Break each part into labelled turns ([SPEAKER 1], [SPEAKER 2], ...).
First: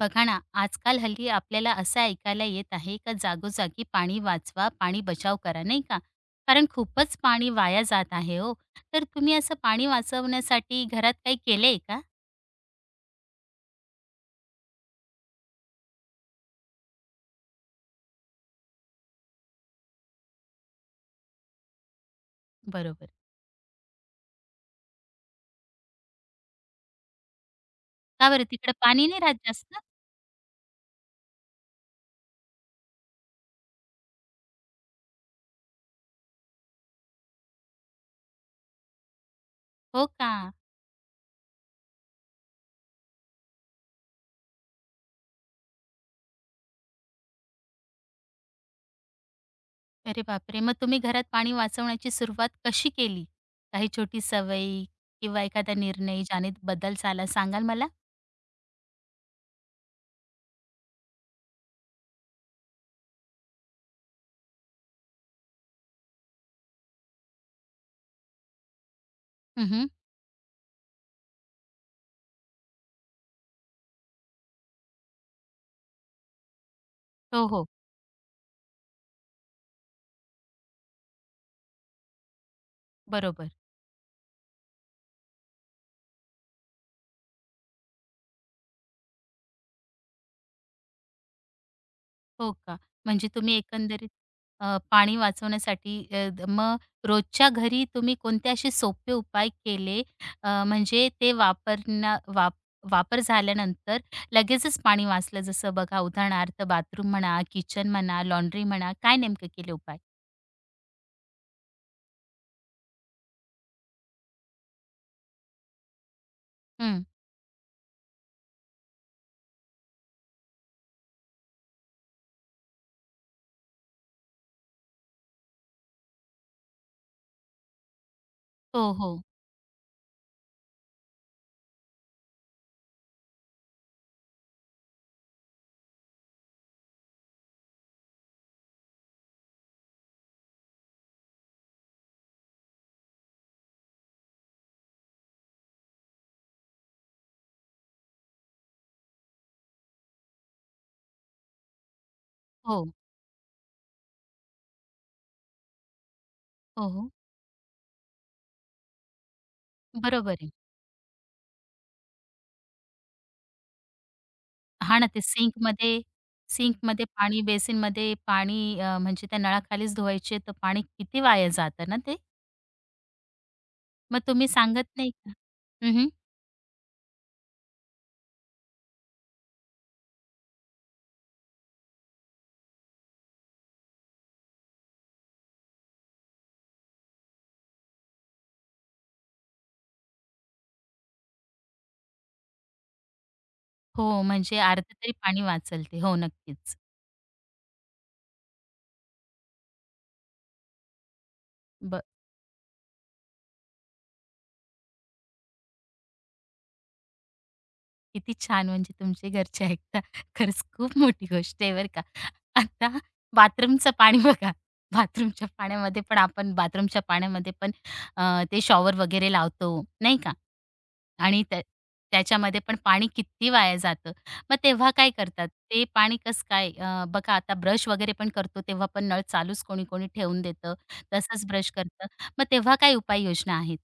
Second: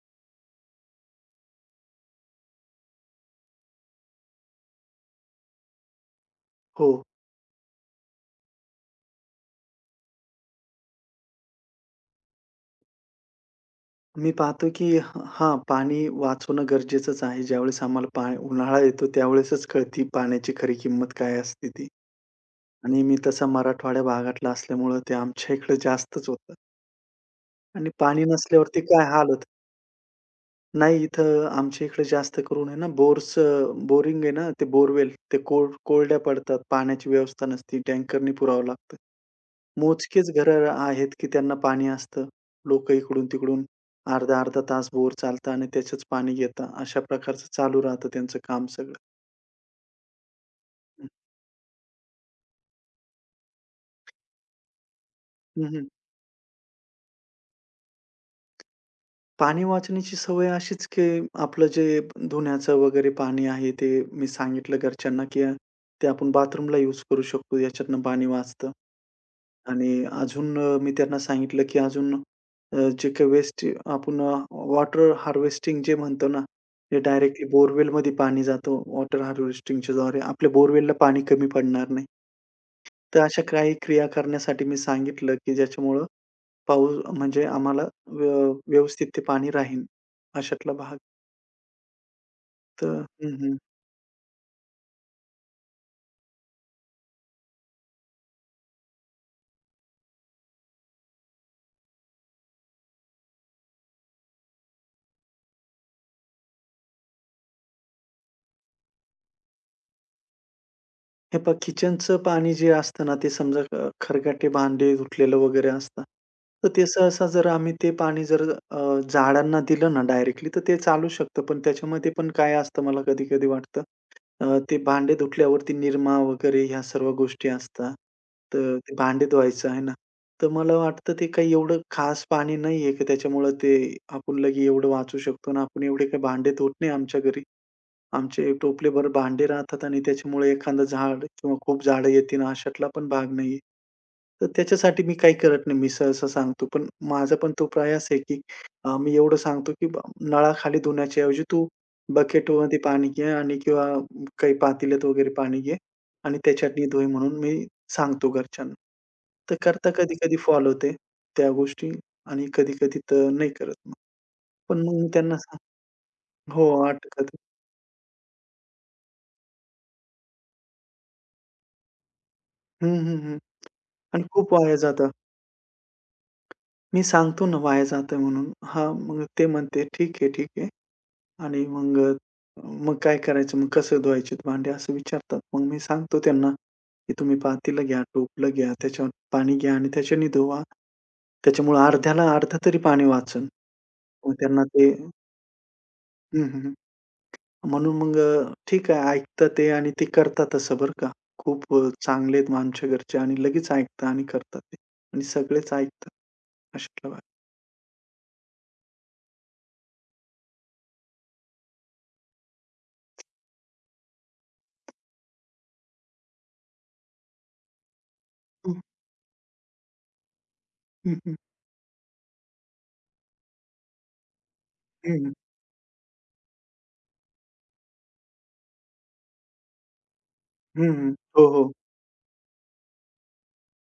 [SPEAKER 1] बघा ना, आजकाल हल्ली आपल्याला असं ऐकायला येत आहे का? जागोजागी पाणी वाचवा, पाणी बचाव करा, नाही का? कारण
[SPEAKER 2] हो,
[SPEAKER 1] खूपच पाणी वाया जात आहे हो. तर तुम्ही असं पाणी वाचवण्यासाठी घरात काही केलंय का?
[SPEAKER 2] मी पाहतो की पाणी वाचवणं गरजेचंच आहे. ज्यावेळेस आम्हाला उन्हाळा येतो त्यावेळेसच कळती पाण्याची खरी किंमत काय असते ती. आणि
[SPEAKER 1] बरोबर.
[SPEAKER 2] मी तसा मराठवाड्या भागातला असल्यामुळं ते आमच्या इकडे जास्तच होतं आणि पाणी
[SPEAKER 1] का बरं तिकडे
[SPEAKER 2] नसल्यावरती काय
[SPEAKER 1] पाणी नाही
[SPEAKER 2] हाल
[SPEAKER 1] राहत
[SPEAKER 2] होतात.
[SPEAKER 1] जास्त?
[SPEAKER 2] नाही, इथं आमच्या इकडे जास्त करून आहे ना बोरिंग आहे ना, ते बोरवेल ते कोरड्या पडतात. पाण्याची व्यवस्था नसते. टँकरनी पुरावं लागतं.
[SPEAKER 1] हो
[SPEAKER 2] मोजकेच
[SPEAKER 1] का?
[SPEAKER 2] घरं आहेत, की त्यांना पाणी असतं. लोक इकडून-तिकडून अर्धा-अर्धा तास बोर चालतं आणि त्याचंच पाणी घेतात. अशा प्रकारचं चालू राहतं त्यांचं काम सगळं.
[SPEAKER 1] अरे बापरे! मग तुम्ही घरात पाणी वाचवण्याची सुरुवात कशी केली? काही छोटी सवयी किंवा
[SPEAKER 2] हं,
[SPEAKER 1] एखादा
[SPEAKER 2] हं.
[SPEAKER 1] निर्णय ज्याने बदल झाला सांगाल मला?
[SPEAKER 2] पाणी वाचवण्याची सवय अशीच, की आपलं जे धुण्याचं वगैरे पाणी आहे, ते मी सांगितलं घरच्यांना, की ते आपण बाथरूमला यूज करू शकतो. याच्यातनं पाणी वाचतं.
[SPEAKER 1] उम्हम.
[SPEAKER 2] आणि अजून मी त्यांना सांगितलं, की अजून जे काही वेस्ट आपण वॉटर हार्वेस्टिंग जे म्हणतो ना, ते डायरेक्टली
[SPEAKER 1] हो, हो.
[SPEAKER 2] बोरवेलमध्ये पाणी जातं वॉटर हार्वेस्टिंगच्याद्वारे. आपल्या बोरवेलला पाणी कमी पडणार नाही. तर अशा
[SPEAKER 1] बरोबर.
[SPEAKER 2] काही क्रिया करण्यासाठी मी सांगितलं, की ज्याच्यामुळं पाऊस म्हणजे आम्हाला व्य व्यवस्थित ते पाणी राहील. अशातला भाग.
[SPEAKER 1] हो का?
[SPEAKER 2] तर
[SPEAKER 1] म्हणजे
[SPEAKER 2] हं,
[SPEAKER 1] तुम्ही
[SPEAKER 2] हं.
[SPEAKER 1] एकंदरीत पाणी वाचवण्यासाठी अ, द मग रोजच्या घरी तुम्ही कोणते असे सोपे उपाय केले? म्हणजे ते वापर झाल्यानंतर लगेचच पाणी वाचलं. जसं बघा, उदाहरणार्थ बाथरूम म्हणा, किचन म्हणा, लॉन्ड्री म्हणा, काय नेमकं केले उपाय?
[SPEAKER 2] हे पहा किचनचं पाणी जे असतं ना, ते समजा खरकटे भांडे धुतलेलं वगैरे असतं. तर ते
[SPEAKER 1] हं.
[SPEAKER 2] सहसा जर आम्ही ते पाणी जर अ, झाडांना दिलं ना डायरेक्टली, तर ते चालू शकतं. पण त्याच्यामध्ये पण काय असतं मला कधी-कधी वाटतं, ते भांडे धुतल्यावरती निरमा वगैरे ह्या सर्व गोष्टी असतात. तर
[SPEAKER 1] हो,
[SPEAKER 2] ते
[SPEAKER 1] हो.
[SPEAKER 2] भांडे धुवायचं आहे ना, तर मला वाटतं ते काही एवढं खास पाणी नाहीये, की त्याच्यामुळं ते आपण एवढं वाचू शकतो आणि आपण एवढे काही भांडे धुत नाही आमच्या घरी. आमचे टोपलेभर भांडे राहतात आणि त्याच्यामुळे एखादं झाड किंवा खूप झाडं येतील अशातला पण भाग नाहीये. तर त्याच्यासाठी मी काही करत नाही. मी सहसा सांगतो. पण माझा पण तो प्रयास आहे, की मी एवढं सांगतो, की नळाखाली धुण्याच्या ऐवजी तू बकेटमध्ये
[SPEAKER 1] हो.
[SPEAKER 2] पाणी घे आणि किंवा काही पातेल्यात वगैरे पाणी घे आणि त्याच्यातनी
[SPEAKER 1] हो,
[SPEAKER 2] धुय
[SPEAKER 1] हो.
[SPEAKER 2] म्हणून मी सांगतो घरच्यांना. तर करता
[SPEAKER 1] बरोबर
[SPEAKER 2] कधी-कधी
[SPEAKER 1] आहे.
[SPEAKER 2] फॉलो होते त्या गोष्टी आणि कधी-कधी तर नाही करत मग. पण मग
[SPEAKER 1] हां ना,
[SPEAKER 2] मी
[SPEAKER 1] ते
[SPEAKER 2] त्यांना
[SPEAKER 1] सिंकमध्ये
[SPEAKER 2] हो,
[SPEAKER 1] सिंकमध्ये
[SPEAKER 2] अटकत.
[SPEAKER 1] पाणी, बेसिनमध्ये पाणी, म्हणजे त्या नळाखालीच धुवायचे तर पाणी किती वाया जातं ना ते?
[SPEAKER 2] हं, हं, हं.
[SPEAKER 1] मग
[SPEAKER 2] आणि
[SPEAKER 1] तुम्ही
[SPEAKER 2] खूप वाया
[SPEAKER 1] सांगत
[SPEAKER 2] जातं.
[SPEAKER 1] नाही का? हं.
[SPEAKER 2] मी सांगतो ना वाया जातं म्हणून. हां, मग ते म्हणते, "ठीक आहे, ठीक आहे." आणि मग मग काय करायचं? मग कसं धुवायचे भांडे असं विचारतात. मग मी सांगतो त्यांना, की "तुम्ही पातेलं घ्या, टोपलं घ्या, त्याच्यावर पाणी घ्या आणि त्याच्याने धुवा. त्याच्यामुळे अर्ध्याला अर्ध तरी पाणी वाचेल."
[SPEAKER 1] हो,
[SPEAKER 2] मग
[SPEAKER 1] म्हणजे
[SPEAKER 2] त्यांना
[SPEAKER 1] अर्ध
[SPEAKER 2] ते
[SPEAKER 1] तरी पाणी वाचलते, ते. हो,
[SPEAKER 2] हं, हं. हं.
[SPEAKER 1] नक्कीच.
[SPEAKER 2] म्हणून मग ठीक आहे ऐकतात ते आणि ते करतात तसं बरं का. खूप चांगले आहेत मग आमच्या घरचे आणि लगेच ऐकतात आणि करतात ते आणि सगळेच ऐकतात. अशातला भाग.
[SPEAKER 1] किती छान! म्हणजे तुमचे घरचे ऐकता. खरंच खूप मोठी गोष्ट आहे बरं का. आता बाथरूमचं पाणी बघा. बाथरूमच्या पाण्यामध्ये पण, आपण बाथरूमच्या पाण्यामध्ये पण ते शॉवर वगैरे लावतो, नाही का?
[SPEAKER 2] हं, हं.
[SPEAKER 1] आणि त्याच्यामध्ये पण पाणी किती वाया जातं. मग तेव्हा काय
[SPEAKER 2] हं, हं.
[SPEAKER 1] करतात? ते पाणी कसं काय, बघा आता ब्रश वगैरे पण करतो तेव्हा पण नळ चालूच कोणी-कोणी ठेवून देतं.
[SPEAKER 2] हं, हो,
[SPEAKER 1] तसंच
[SPEAKER 2] हो.
[SPEAKER 1] ब्रश करतं. मग तेव्हा काय उपाययोजना आहेत?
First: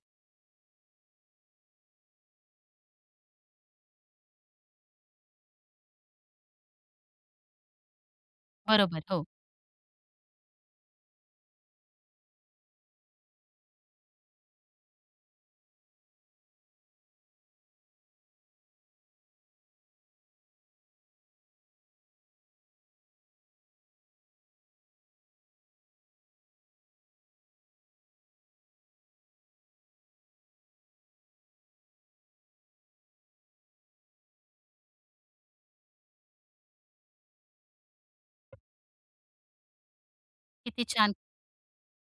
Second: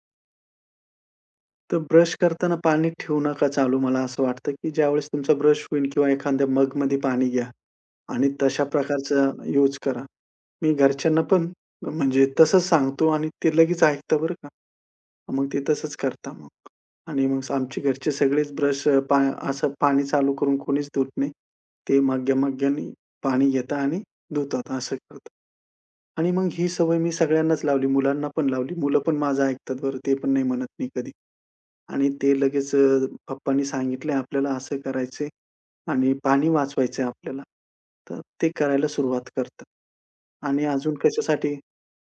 [SPEAKER 2] तर ब्रश करताना पाणी ठेवू नका चालू. मला असं वाटतं, की ज्यावेळेस तुमचा ब्रश होईल किंवा एखाद्या मगमध्ये पाणी घ्या आणि तशा
[SPEAKER 1] बरोबर, हो.
[SPEAKER 2] प्रकारचा यूज करा. मी घरच्यांना पण म्हणजे तसंच सांगतो आणि ते लगेच ऐकतं बरं का. मग ते तसंच करता मग. आणि मग आमचे घरचे सगळेच ब्रश अ, पा असं पाणी चालू करून कोणीच धुत नाही. ते मग्या-मग्यानी पाणी घेतात आणि धुतात असं करतात. आणि मग ही सवय मी सगळ्यांनाच लावली. मुलांना पण लावली. मुलं पण माझं ऐकतात बरं, ते पण नाही म्हणत नाही कधी. आणि ते लगेच पप्पांनी सांगितलंय आपल्याला असं करायचंय आणि पाणी वाचवायचंय आपल्याला. तर ते करायला सुरुवात करतात. आणि
[SPEAKER 1] किती
[SPEAKER 2] अजून
[SPEAKER 1] छान.
[SPEAKER 2] कशासाठी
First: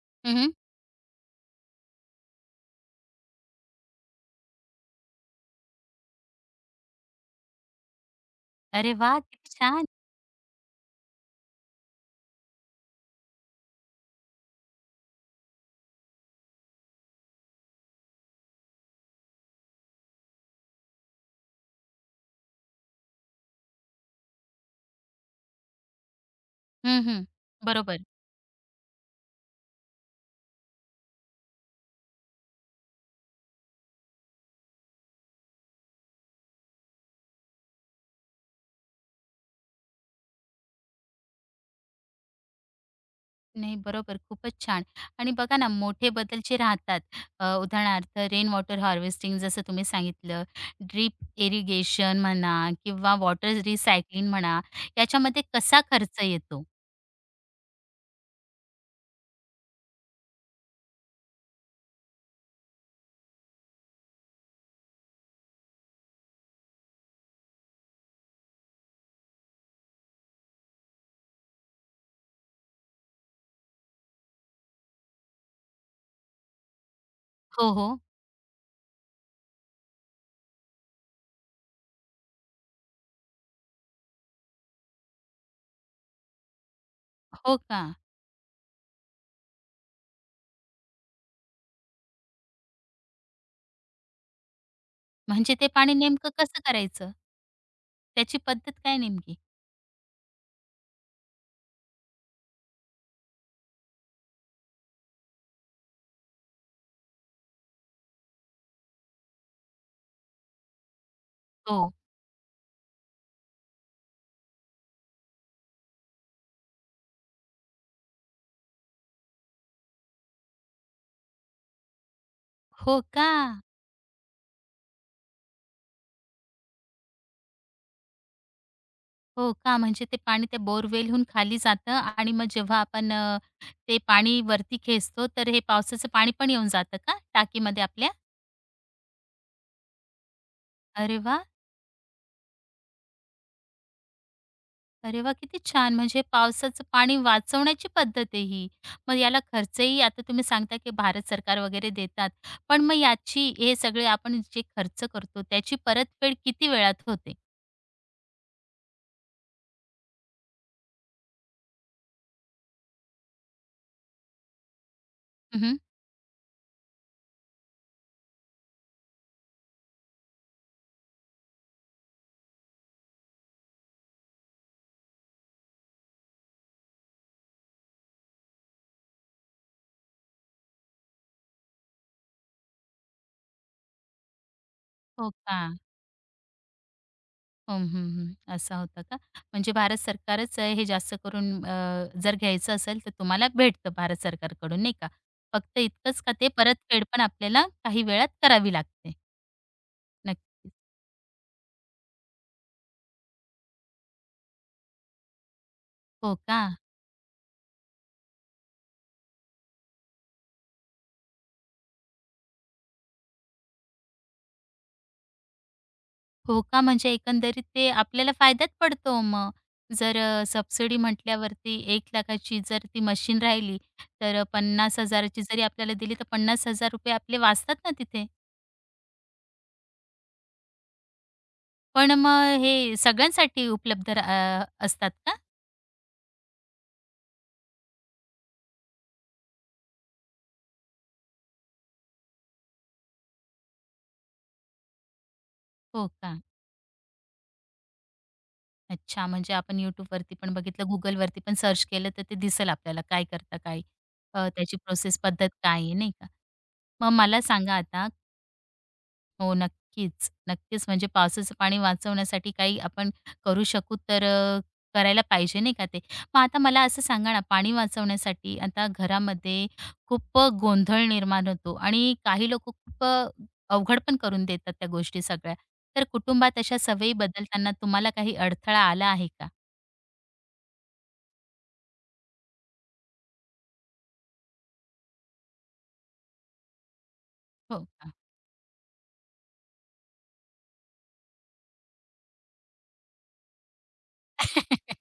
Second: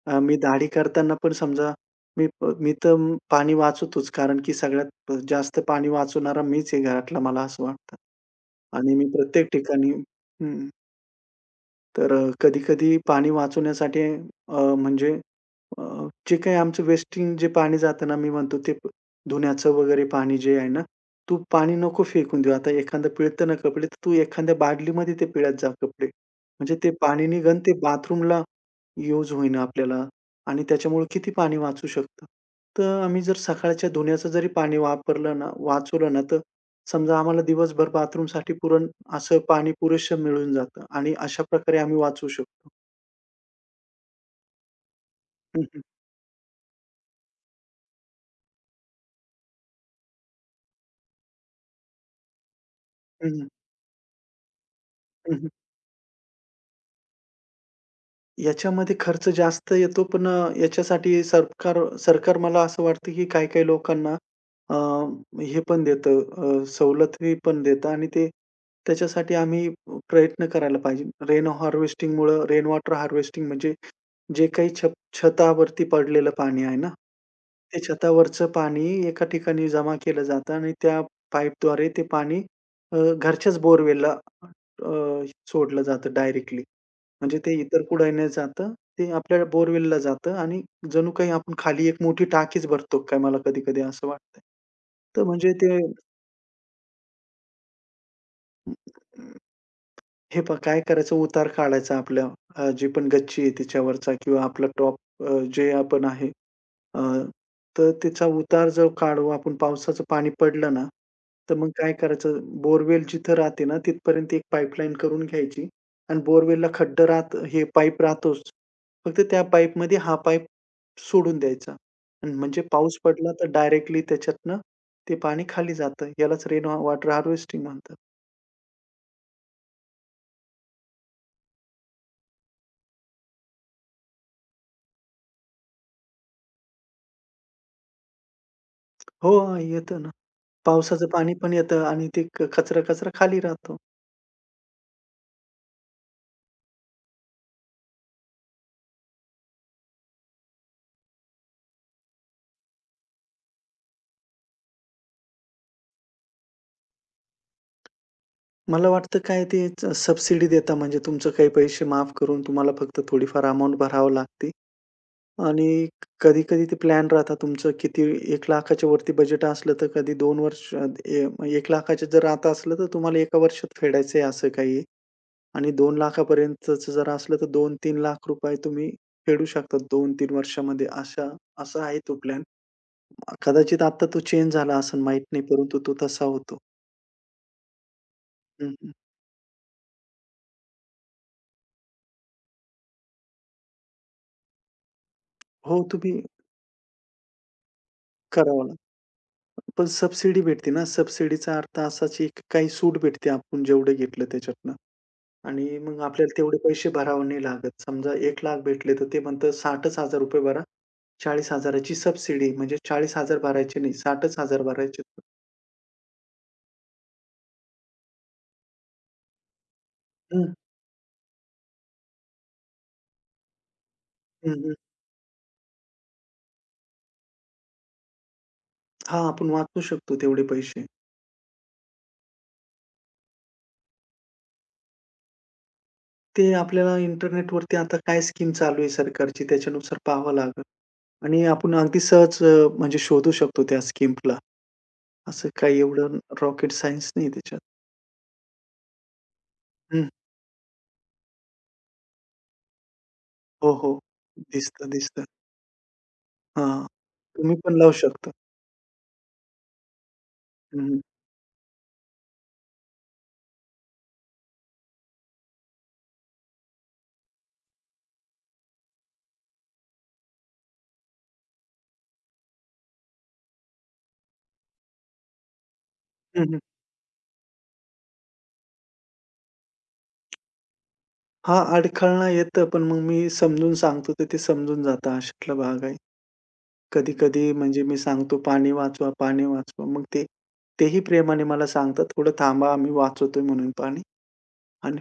[SPEAKER 2] मी
[SPEAKER 1] हं.
[SPEAKER 2] दाढी करताना पण समजा मी तर पाणी वाचवतोच कारण की सगळ्यात जास्त पाणी वाचवणारा मीच आहे घरातला मला असं वाटतं.
[SPEAKER 1] अरे
[SPEAKER 2] आणि मी
[SPEAKER 1] वाह!
[SPEAKER 2] प्रत्येक
[SPEAKER 1] किती छान.
[SPEAKER 2] ठिकाणी हं, तर कधी-कधी पाणी वाचवण्यासाठी म्हणजे जे काही आमचं वेस्टिंग जे पाणी जातं ना, मी म्हणतो ते धुण्याचं वगैरे पाणी जे आहे ना, तू पाणी नको फेकून देऊ. आता एखांदं पिळतं ना कपडे, तर तू एखाद्या बादलीमध्ये ते पिळत जा कपडे. म्हणजे ते
[SPEAKER 1] हं, हं.
[SPEAKER 2] पाणी निघन ते
[SPEAKER 1] बरोबर.
[SPEAKER 2] बाथरूमला यूज होईन आपल्याला आणि त्याच्यामुळे किती पाणी वाचू शकतं. तर आम्ही जर सकाळच्या धुण्याचं जरी पाणी वापरलं ना वाचवलं ना, तर समजा आम्हाला दिवसभर बाथरूमसाठी असं पाणी पुरेसं मिळून जातं आणि अशा प्रकारे आम्ही वाचवू शकतो.
[SPEAKER 1] नाही, बरोबर. खूपच छान. आणि बघा
[SPEAKER 2] हं,
[SPEAKER 1] ना,
[SPEAKER 2] हं.
[SPEAKER 1] मोठे बदल जे राहतात, उदाहरणार्थ रेन वॉटर हार्वेस्टिंग जसं तुम्ही सांगितलं, ड्रीप इरिगेशन म्हणा किंवा
[SPEAKER 2] हं, हं.
[SPEAKER 1] वॉटर रिसायकलिंग म्हणा, याच्यामध्ये कसा खर्च येतो?
[SPEAKER 2] याच्यामध्ये खर्च जास्त येतो, पण याच्यासाठी सरकार सरकार मला असं वाटतं, की काही-काही लोकांना अ, हे पण देतं सवलती पण देतं आणि ते त्याच्यासाठी आम्ही प्रयत्न करायला पाहिजे. रेन वॉटर हार्वेस्टिंग म्हणजे जे काही छतावरती पडलेलं पाणी आहे ना,
[SPEAKER 1] हो,
[SPEAKER 2] ते
[SPEAKER 1] हो.
[SPEAKER 2] छतावरचं पाणी एका ठिकाणी जमा केलं जातं आणि त्या पाईपद्वारे ते पाणी घरच्याच बोरवेलला अ, सोडलं जातं डायरेक्टली. म्हणजे
[SPEAKER 1] हो
[SPEAKER 2] ते
[SPEAKER 1] का?
[SPEAKER 2] इतर कुठे न जातं, ते आपल्या बोरवेलला जातं आणि जणू काही आपण खाली एक मोठी टाकीच भरतो काय मला कधी-कधी असं वाटतंय. तर म्हणजे
[SPEAKER 1] म्हणजे ते
[SPEAKER 2] ते
[SPEAKER 1] पाणी नेमकं कसं करायचं? त्याची पद्धत काय नेमकी?
[SPEAKER 2] हे पहा काय करायचं उतार काढायचा आपल्या जी पण गच्ची आहे तिच्यावरचा किंवा आपला टॉप जे आपण आहे अ, तर त्याचा उतार जर काढू आपण पावसाचं पाणी पडलं ना, तर मग
[SPEAKER 1] हो.
[SPEAKER 2] काय करायचं बोरवेल जिथं राहते ना, तिथपर्यंत एक पाईपलाईन करून घ्यायची आणि बोरवेलला खड्डं राहत हे पाईप राहतोच. फक्त त्या पाईपमध्ये हा पाईप सोडून द्यायचा. अन् म्हणजे
[SPEAKER 1] हो
[SPEAKER 2] पाऊस
[SPEAKER 1] का?
[SPEAKER 2] पडला तर डायरेक्टली त्याच्यातनं ते पाणी खाली जातं. यालाच रेन वॉटर हार्वेस्टिंग म्हणतात.
[SPEAKER 1] हो का? म्हणजे ते पाणी त्या बोअरवेलहून खाली जातं, आणि मग जेव्हा आपण, ते पाणी वरती खेचतो, तर हे पावसाचं पाणी पण येऊन जातं का टाकीमध्ये आपल्या?
[SPEAKER 2] हो, येतं ना. पावसाचं
[SPEAKER 1] अरे
[SPEAKER 2] पाणी
[SPEAKER 1] वाह!
[SPEAKER 2] पण येतं आणि ते कचरा-कचरा खाली राहतो.
[SPEAKER 1] अरे वा, किती छान. म्हणजे पावसाचं पाणी वाचवण्याची पद्धत आहे ही. मग याला खर्चही आता तुम्ही सांगता की भारत सरकार वगैरे देतात. पण मग याची, हे सगळे आपण जे खर्च करतो, त्याची परतफेड किती वेळात होते?
[SPEAKER 2] मला वाटतं काय ते सबसिडी देता म्हणजे तुमचं काही पैसे माफ करून तुम्हाला फक्त थोडीफार अमाउंट भरावी लागते
[SPEAKER 1] हं.
[SPEAKER 2] आणि कधी-कधी ते प्लॅन राहतात तुमचं किती 1,00,000च्या वरती बजेट असलं तर कधी 2 वर्ष ए 1,00,000च्या जर आता असलं तर तुम्हाला एका वर्षात फेडायचं आहे असं काही आहे आणि 2,00,000 पर्यंतचं जर असलं तर 2-3 लाख रुपये तुम्ही फेडू शकता 2-3 वर्षामध्ये असा आहे तो प्लॅन. कदाचित आता तो चेंज झाला असेल माहीत
[SPEAKER 1] हो
[SPEAKER 2] नाही,
[SPEAKER 1] का?
[SPEAKER 2] परंतु तो तसा होतो.
[SPEAKER 1] हं, हं, हं.
[SPEAKER 2] हं,
[SPEAKER 1] असा होता का? म्हणजे भारत सरकारच, हे जास्त करून, जर घ्यायचं असेल तर तुम्हाला भेटतं भारत सरकारकडून, नाही का? फक्त
[SPEAKER 2] हो, तुम्ही
[SPEAKER 1] इतकंच का, ते परतफेड पण आपल्याला काही वेळात
[SPEAKER 2] करावा
[SPEAKER 1] करावी लागते.
[SPEAKER 2] पण सबसिडी भेटते
[SPEAKER 1] नक्कीच.
[SPEAKER 2] ना, सबसिडीचा अर्थ असाच आहे, की काही सूट भेटते आपण जेवढं घेतलं त्याच्यातनं आणि मग
[SPEAKER 1] हो
[SPEAKER 2] आपल्याला तेवढे
[SPEAKER 1] का?
[SPEAKER 2] पैसे भरावे नाही लागत. समजा 1,00,000 भेटले, तर ते म्हणतात ₹60,000 भरा. 40,000 ची सबसिडी म्हणजे 40,000 भरायचे नाही, 60,000 भरायचे.
[SPEAKER 1] हो का? म्हणजे एकंदरीत ते आपल्याला फायद्यात पडतो मग. जर
[SPEAKER 2] हं,
[SPEAKER 1] सबसिडी म्हटल्यावरती 1,00,000ची जर ती मशीन राहिली, तर
[SPEAKER 2] हं, हं.
[SPEAKER 1] 50,000 ची जरी आपल्याला दिली तर 50,000 रुपये आपले वाचतात ना तिथे.
[SPEAKER 2] हां, आपण वाचवू शकतो तेवढे पैसे.
[SPEAKER 1] पण मग हे सगळ्यांसाठी उपलब्ध असतात का?
[SPEAKER 2] ते आपल्याला इंटरनेटवरती आता काय स्कीम चालू आहे सरकारची त्याच्यानुसार पाहावं लागेल आणि आपण अगदी सहज म्हणजे शोधू शकतो त्या स्कीमला. असं काही
[SPEAKER 1] हो
[SPEAKER 2] एवढं
[SPEAKER 1] का?
[SPEAKER 2] रॉकेट सायन्स नाही त्याच्यात.
[SPEAKER 1] अच्छा, म्हणजे आपण YouTubeवरती पण बघितलं, Googleवरती पण सर्च केलं, तर ते दिसेल आपल्याला काय करता
[SPEAKER 2] हो,
[SPEAKER 1] काय?
[SPEAKER 2] हो.
[SPEAKER 1] त्याची
[SPEAKER 2] दिसतं,
[SPEAKER 1] प्रोसेस
[SPEAKER 2] दिसतं.
[SPEAKER 1] पद्धत काय आहे, नाही का?
[SPEAKER 2] हां.
[SPEAKER 1] मग मला
[SPEAKER 2] तुम्ही
[SPEAKER 1] सांगा
[SPEAKER 2] पण लावू
[SPEAKER 1] आता.
[SPEAKER 2] शकता.
[SPEAKER 1] हो, नक्कीच,
[SPEAKER 2] हं,
[SPEAKER 1] नक्कीच.
[SPEAKER 2] हं.
[SPEAKER 1] म्हणजे पावसाचं पाणी वाचवण्यासाठी काही आपण करू शकू, तर करायला पाहिजे, नाही का ते? मग आता मला असं सांगा ना, पाणी वाचवण्यासाठी आता घरामध्ये खूप गोंधळ निर्माण होतो आणि काही लोकं खूप अवघड पण करून देतात त्या गोष्टी सगळ्या. तर
[SPEAKER 2] हं,
[SPEAKER 1] कुटुंबात
[SPEAKER 2] हं.
[SPEAKER 1] अशा सवयी बदलताना तुम्हाला काही अडथळा आला आहे का?
[SPEAKER 2] हां, अडखळणं येतं, पण मग मी समजून सांगतो तर ते समजून जातं अशातला भाग आहे. कधी-कधी म्हणजे
[SPEAKER 1] हो
[SPEAKER 2] मी
[SPEAKER 1] का?
[SPEAKER 2] सांगतो, "पाणी वाचवा, पाणी वाचवा." मग तेही प्रेमाने मला सांगतात, "थोडं थांबा, आम्ही वाचवतोय म्हणून पाणी." आणि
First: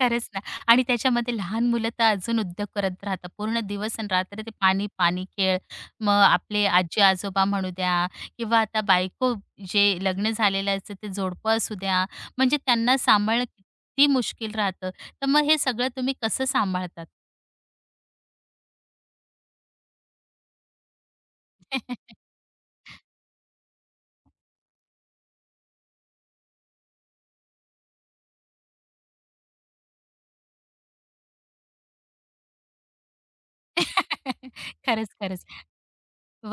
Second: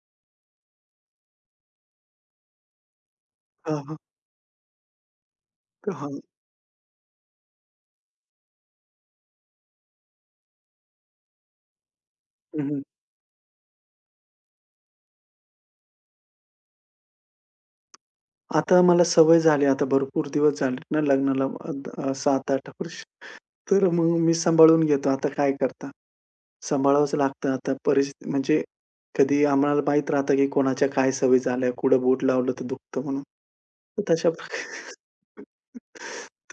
[SPEAKER 1] खरंच ना. आणि त्याच्यामध्ये लहान मुलं तर अजून उद्योग करत राहतात. पूर्ण
[SPEAKER 2] हां, हां.
[SPEAKER 1] दिवस आणि रात्र ते पाणी, पाणी खेळ.
[SPEAKER 2] हां.
[SPEAKER 1] मग आपले आजी-आजोबा म्हणू द्या किंवा आता बायको, जे लग्न झालेलं असतं ते जोडपं असू द्या, म्हणजे
[SPEAKER 2] हं, हं.
[SPEAKER 1] त्यांना सांभाळणं किती मुश्किल राहतं. तर मग हे सगळं तुम्ही कसं सांभाळतात?
[SPEAKER 2] आता मला सवय झाली, आता भरपूर दिवस झालेत ना लग्नाला 7-8 वर्ष. तर मग मी सांभाळून घेतो. आता काय करता? सांभाळावंच लागतं आता परिस्थिती म्हणजे कधी आम्हाला माहीत राहतं, की कोणाच्या काय सवयी झाल्या, कुठं बोट लावलं तर दुखतं म्हणून. तर तशा प्रकारे
[SPEAKER 1] खरंच, खरंच.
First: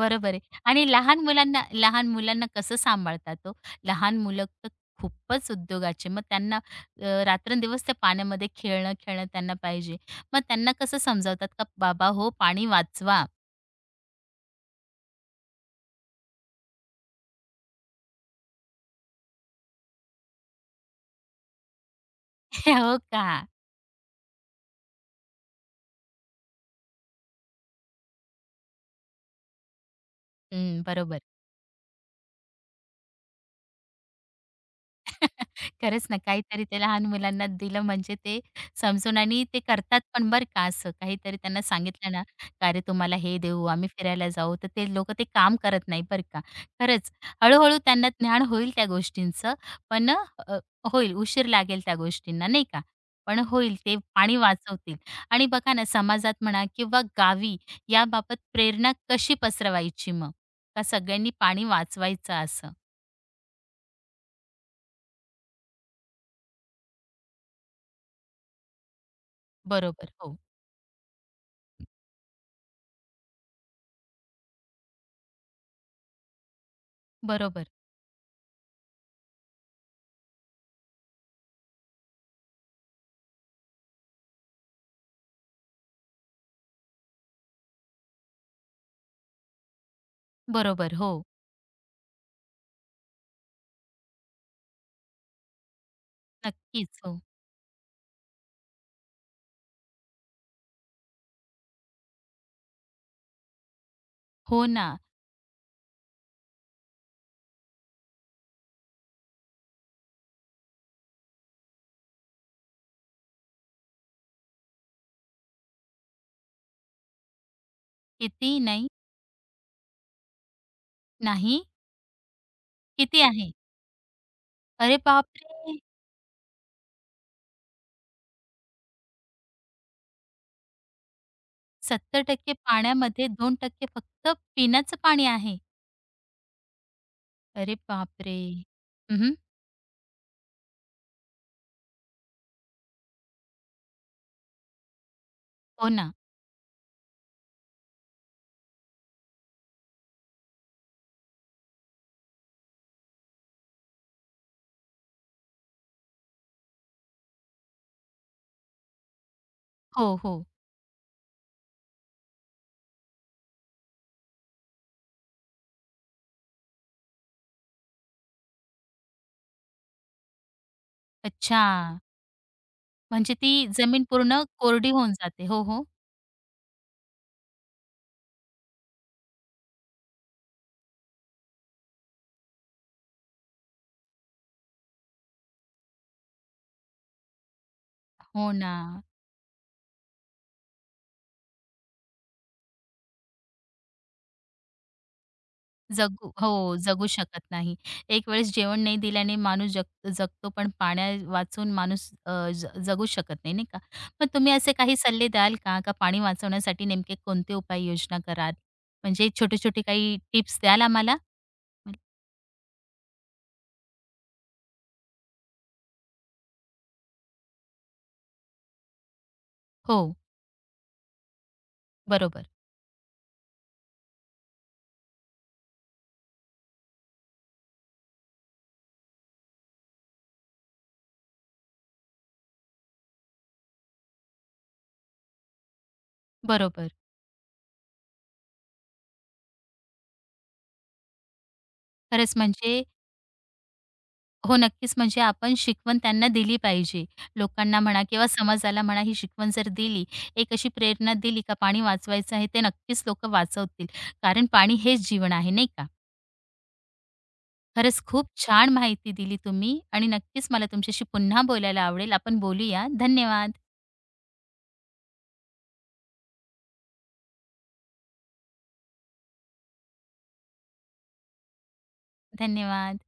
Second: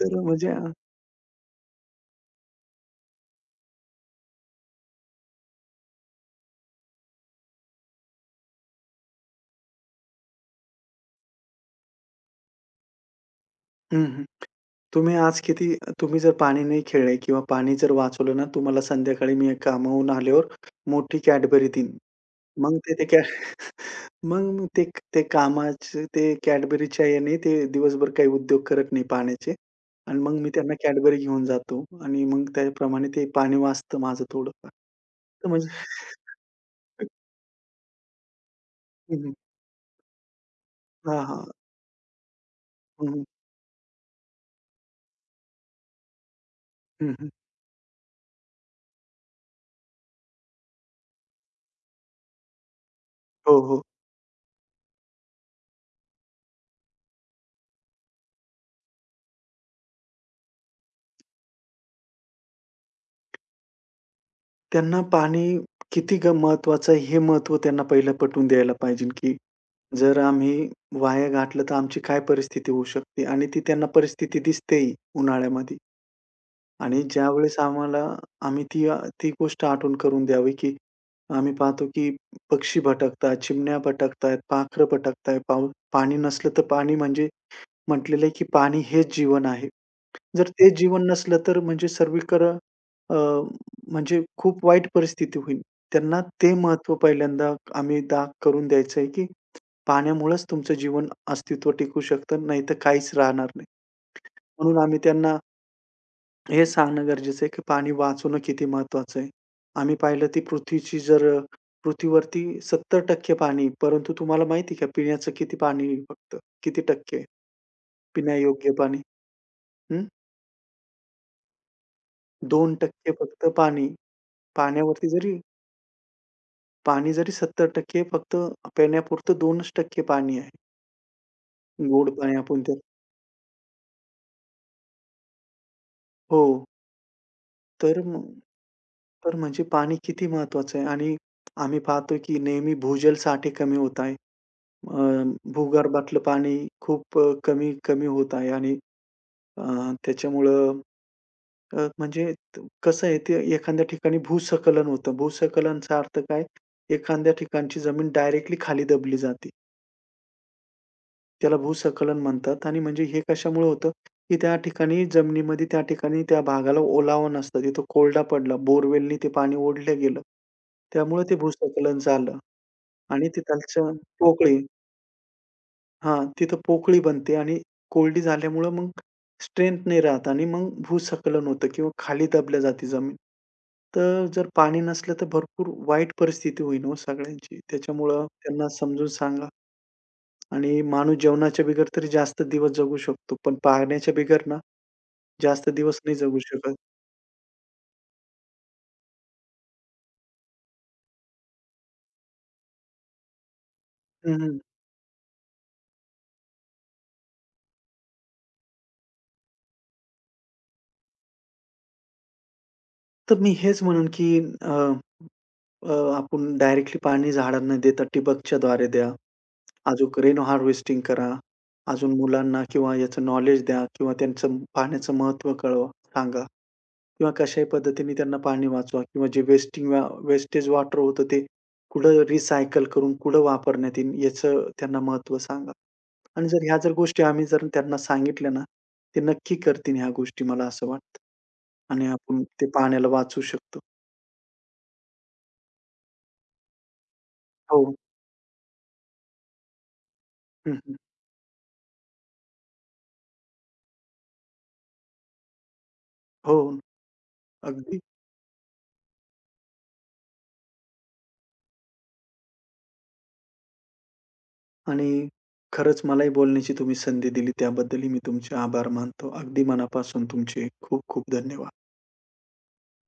[SPEAKER 2] तर
[SPEAKER 1] आहे.
[SPEAKER 2] म्हणजे
[SPEAKER 1] आणि लहान मुलांना कसं सांभाळतात ओ? लहान मुलं तर खूपच उद्योगाचे. मग त्यांना रात्रंदिवस त्या पाण्यामध्ये खेळणं, खेळणं त्यांना पाहिजे. मग त्यांना कसं समजावतात का, "बाबा हो, पाणी वाचवा."
[SPEAKER 2] हं, हं. तुम्ही आज किती तुम्ही जर पाणी नाही खेळले किंवा पाणी जर वाचवलं ना, तुम्हाला संध्याकाळी मी कामावून आल्यावर मोठी कॅडबरी देईन. मग ते
[SPEAKER 1] हो
[SPEAKER 2] ते
[SPEAKER 1] का?
[SPEAKER 2] मग ते ते कामाचे ते Cadburyच्या याने ते दिवसभर काही उद्योग करत नाही पाण्याचे आणि मग मी त्यांना
[SPEAKER 1] हं,
[SPEAKER 2] Cadbury
[SPEAKER 1] बरोबर.
[SPEAKER 2] घेऊन जातो आणि मग त्याप्रमाणे ते पाणी वाचतं माझं थोडंफार. तर म्हणजे
[SPEAKER 1] खरंच ना, काहीतरी ते लहान मुलांना दिलं म्हणजे ते समजून,
[SPEAKER 2] हं, हं.
[SPEAKER 1] आणि ते करतात पण बरं का असं.
[SPEAKER 2] हां,
[SPEAKER 1] काहीतरी
[SPEAKER 2] हां.
[SPEAKER 1] त्यांना सांगितलं ना, "का रे
[SPEAKER 2] हं,
[SPEAKER 1] तुम्हाला
[SPEAKER 2] हं.
[SPEAKER 1] हे देऊ, आम्ही फिरायला जाऊ," तर ते लोकं ते काम करत नाही बरं का. खरंच.
[SPEAKER 2] हं, हं.
[SPEAKER 1] हळू त्यांना ज्ञान होईल त्या गोष्टींचं. पण होईल, उशीर लागेल त्या गोष्टींना, नाही का? पण
[SPEAKER 2] हो,
[SPEAKER 1] होईल,
[SPEAKER 2] हो.
[SPEAKER 1] ते पाणी वाचवतील. आणि बघा ना, समाजात म्हणा किंवा गावी, याबाबत प्रेरणा कशी पसरवायची मग? का सगळ्यांनी पाणी वाचवायचं असं?
[SPEAKER 2] त्यांना पाणी किती महत्वाचं आहे हे महत्त्व त्यांना पहिलं पटवून द्यायला पाहिजे, की
[SPEAKER 1] बरोबर.
[SPEAKER 2] जर
[SPEAKER 1] हो.
[SPEAKER 2] आम्ही वाया घातलं तर आमची काय परिस्थिती होऊ शकते आणि ती त्यांना परिस्थिती दिसतेही उन्हाळ्यामध्ये. आणि ज्यावेळेस
[SPEAKER 1] बरोबर.
[SPEAKER 2] आम्हाला आम्ही ती गोष्ट आठवण करून द्यावी, की आम्ही पाहतो, की पक्षी भटकतात, चिमण्या भटकतायत, पाखरं भटकतायत, पाणी नसलं तर पाणी म्हणजे म्हटलेलं आहे, की पाणी हेच जीवन आहे. जर ते
[SPEAKER 1] बरोबर.
[SPEAKER 2] जीवन
[SPEAKER 1] हो.
[SPEAKER 2] नसलं तर म्हणजे सर्वीकडं अ, म्हणजे खूप वाईट परिस्थिती होईल. त्यांना ते महत्त्व
[SPEAKER 1] नक्कीच. हो.
[SPEAKER 2] पहिल्यांदा आम्ही दाग करून द्यायचं आहे, की पाण्यामुळेच तुमचं जीवन अस्तित्व टिकू शकतं, नाहीतर काहीच राहणार नाही.
[SPEAKER 1] हो
[SPEAKER 2] म्हणून
[SPEAKER 1] ना.
[SPEAKER 2] आम्ही त्यांना हे सांगणं गरजेचं आहे, की पाणी वाचवणं किती महत्त्वाचं आहे. आम्ही पाहिलं ती पृथ्वीची जर पृथ्वीवरती 70% पाणी, आहे, परंतु तुम्हाला माहिती आहे का पिण्याचं किती पाणी आहे फक्त? किती टक्के आहे
[SPEAKER 1] किती
[SPEAKER 2] पिण्यायोग्य
[SPEAKER 1] नाही,
[SPEAKER 2] पाणी? हं,
[SPEAKER 1] नाही,
[SPEAKER 2] 2%
[SPEAKER 1] किती
[SPEAKER 2] फक्त
[SPEAKER 1] आहे?
[SPEAKER 2] पाणी.
[SPEAKER 1] अरे
[SPEAKER 2] पाण्यावरती जरी
[SPEAKER 1] बापरे!
[SPEAKER 2] पाणी जरी 70% फक्त पिण्यापुरतं 2% पाणी आहे. गोड पाणी
[SPEAKER 1] 70%
[SPEAKER 2] आपण ते
[SPEAKER 1] पाण्यामध्ये 2% फक्त पिण्याचं पाणी आहे.
[SPEAKER 2] हो.
[SPEAKER 1] अरे
[SPEAKER 2] तर मग
[SPEAKER 1] बापरे! हं.
[SPEAKER 2] तर म्हणजे पाणी किती महत्त्वाचं आहे आणि आम्ही पाहतो, की नेहमी भूजल साठे कमी होत आहेत. अ,
[SPEAKER 1] हो ना.
[SPEAKER 2] भूगर्भातलं पाणी खूप कमी-कमी होत आहे आणि अ, त्याच्यामुळं म्हणजे कसं आहे ते एखाद्या ठिकाणी भूस्खलन होतं. भूस्खलनचा अर्थ काय? एखाद्या ठिकाणची जमीन डायरेक्टली खाली दबली जाते.
[SPEAKER 1] हो, हो.
[SPEAKER 2] त्याला भूस्खलन म्हणतात आणि म्हणजे हे कशामुळे होतं, की त्या ठिकाणी त्या भागाला ओलावा नसतो. तिथं कोरडा पडला. बोरवेलनी ते पाणी ओढलं गेलं. त्यामुळे ते
[SPEAKER 1] अच्छा.
[SPEAKER 2] भूस्खलन झालं आणि
[SPEAKER 1] म्हणजे ती
[SPEAKER 2] तिथालच्या
[SPEAKER 1] जमीन पूर्ण
[SPEAKER 2] पोकळी
[SPEAKER 1] कोरडी होऊन जाते. हो, हो.
[SPEAKER 2] हां, तिथं पोकळी बनते आणि कोरडी झाल्यामुळं मग स्ट्रेंथ नाही राहत आणि मग भूस्खलन होतं किंवा खाली दबल्या जाते जमीन. तर जर पाणी नसलं तर भरपूर वाईट परिस्थिती होईल हो सगळ्यांची. त्याच्यामुळं
[SPEAKER 1] हो
[SPEAKER 2] त्यांना
[SPEAKER 1] ना.
[SPEAKER 2] समजून सांगा आणि माणूस जेवणाच्या बिगर तरी जास्त दिवस जगू शकतो, पण पाण्याच्या बिगर ना जास्त दिवस नाही
[SPEAKER 1] जगू,
[SPEAKER 2] जगू शकत.
[SPEAKER 1] हो, जगू शकत नाही. एक वेळेस जेवण नाही दिल्याने माणूस जग जगतो, पण पाण्या वाचून माणूस, अ, ज जगू शकत नाही, नाही का? मग तुम्ही
[SPEAKER 2] हं,
[SPEAKER 1] असे काही सल्ले द्याल का? का पाणी वाचवण्यासाठी नेमके कोणते उपाययोजना कराल? म्हणजे छोटे-छोटे काही टिप्स द्याल आम्हाला?
[SPEAKER 2] तर मी हेच म्हणेन की अ, अ, आपण डायरेक्टली पाणी झाडांना देता ठिबकच्याद्वारे द्या
[SPEAKER 1] हो,
[SPEAKER 2] अजूक रेन हार्वेस्टिंग करा. अजून
[SPEAKER 1] बरोबर,
[SPEAKER 2] मुलांना किंवा याचं नॉलेज द्या किंवा त्यांचं पाण्याचं महत्त्व कळवा सांगा किंवा कशाही पद्धतीने त्यांना पाणी वाचवा किंवा जे वेस्टिंग वा वेस्टेज वॉटर होतं ते कुठं रिसायकल करून कुठं वापरण्यात येईल याचं त्यांना महत्त्व सांगा. आणि जर ह्या
[SPEAKER 1] बरोबर.
[SPEAKER 2] जर गोष्टी आम्ही जर त्यांना सांगितल्या ना, ते नक्की करतील ह्या गोष्टी मला असं वाटतं. आणि
[SPEAKER 1] खरंच
[SPEAKER 2] आपण ते
[SPEAKER 1] म्हणजे
[SPEAKER 2] पाण्याला वाचवू शकतो.
[SPEAKER 1] हो, नक्कीच. म्हणजे आपण शिकवण त्यांना दिली पाहिजे. लोकांना
[SPEAKER 2] हो.
[SPEAKER 1] म्हणा किंवा समाजाला म्हणा, ही शिकवण जर दिली, एक अशी
[SPEAKER 2] हं, हं.
[SPEAKER 1] प्रेरणा दिली का पाणी वाचवायचं आहे, ते नक्कीच लोकं वाचवतील. कारण पाणी हेच जीवन आहे, नाही का?
[SPEAKER 2] हो.
[SPEAKER 1] खरंच
[SPEAKER 2] अगदी.
[SPEAKER 1] खूप छान माहिती दिली तुम्ही, आणि नक्कीच मला तुमच्याशी पुन्हा बोलायला आवडेल. आपण बोलूया. धन्यवाद.
[SPEAKER 2] आणि खरंच मलाही बोलण्याची तुम्ही संधी दिली त्याबद्दलही मी तुमचे आभार मानतो. अगदी मनापासून तुमचे खूप खूप धन्यवाद.
[SPEAKER 1] धन्यवाद.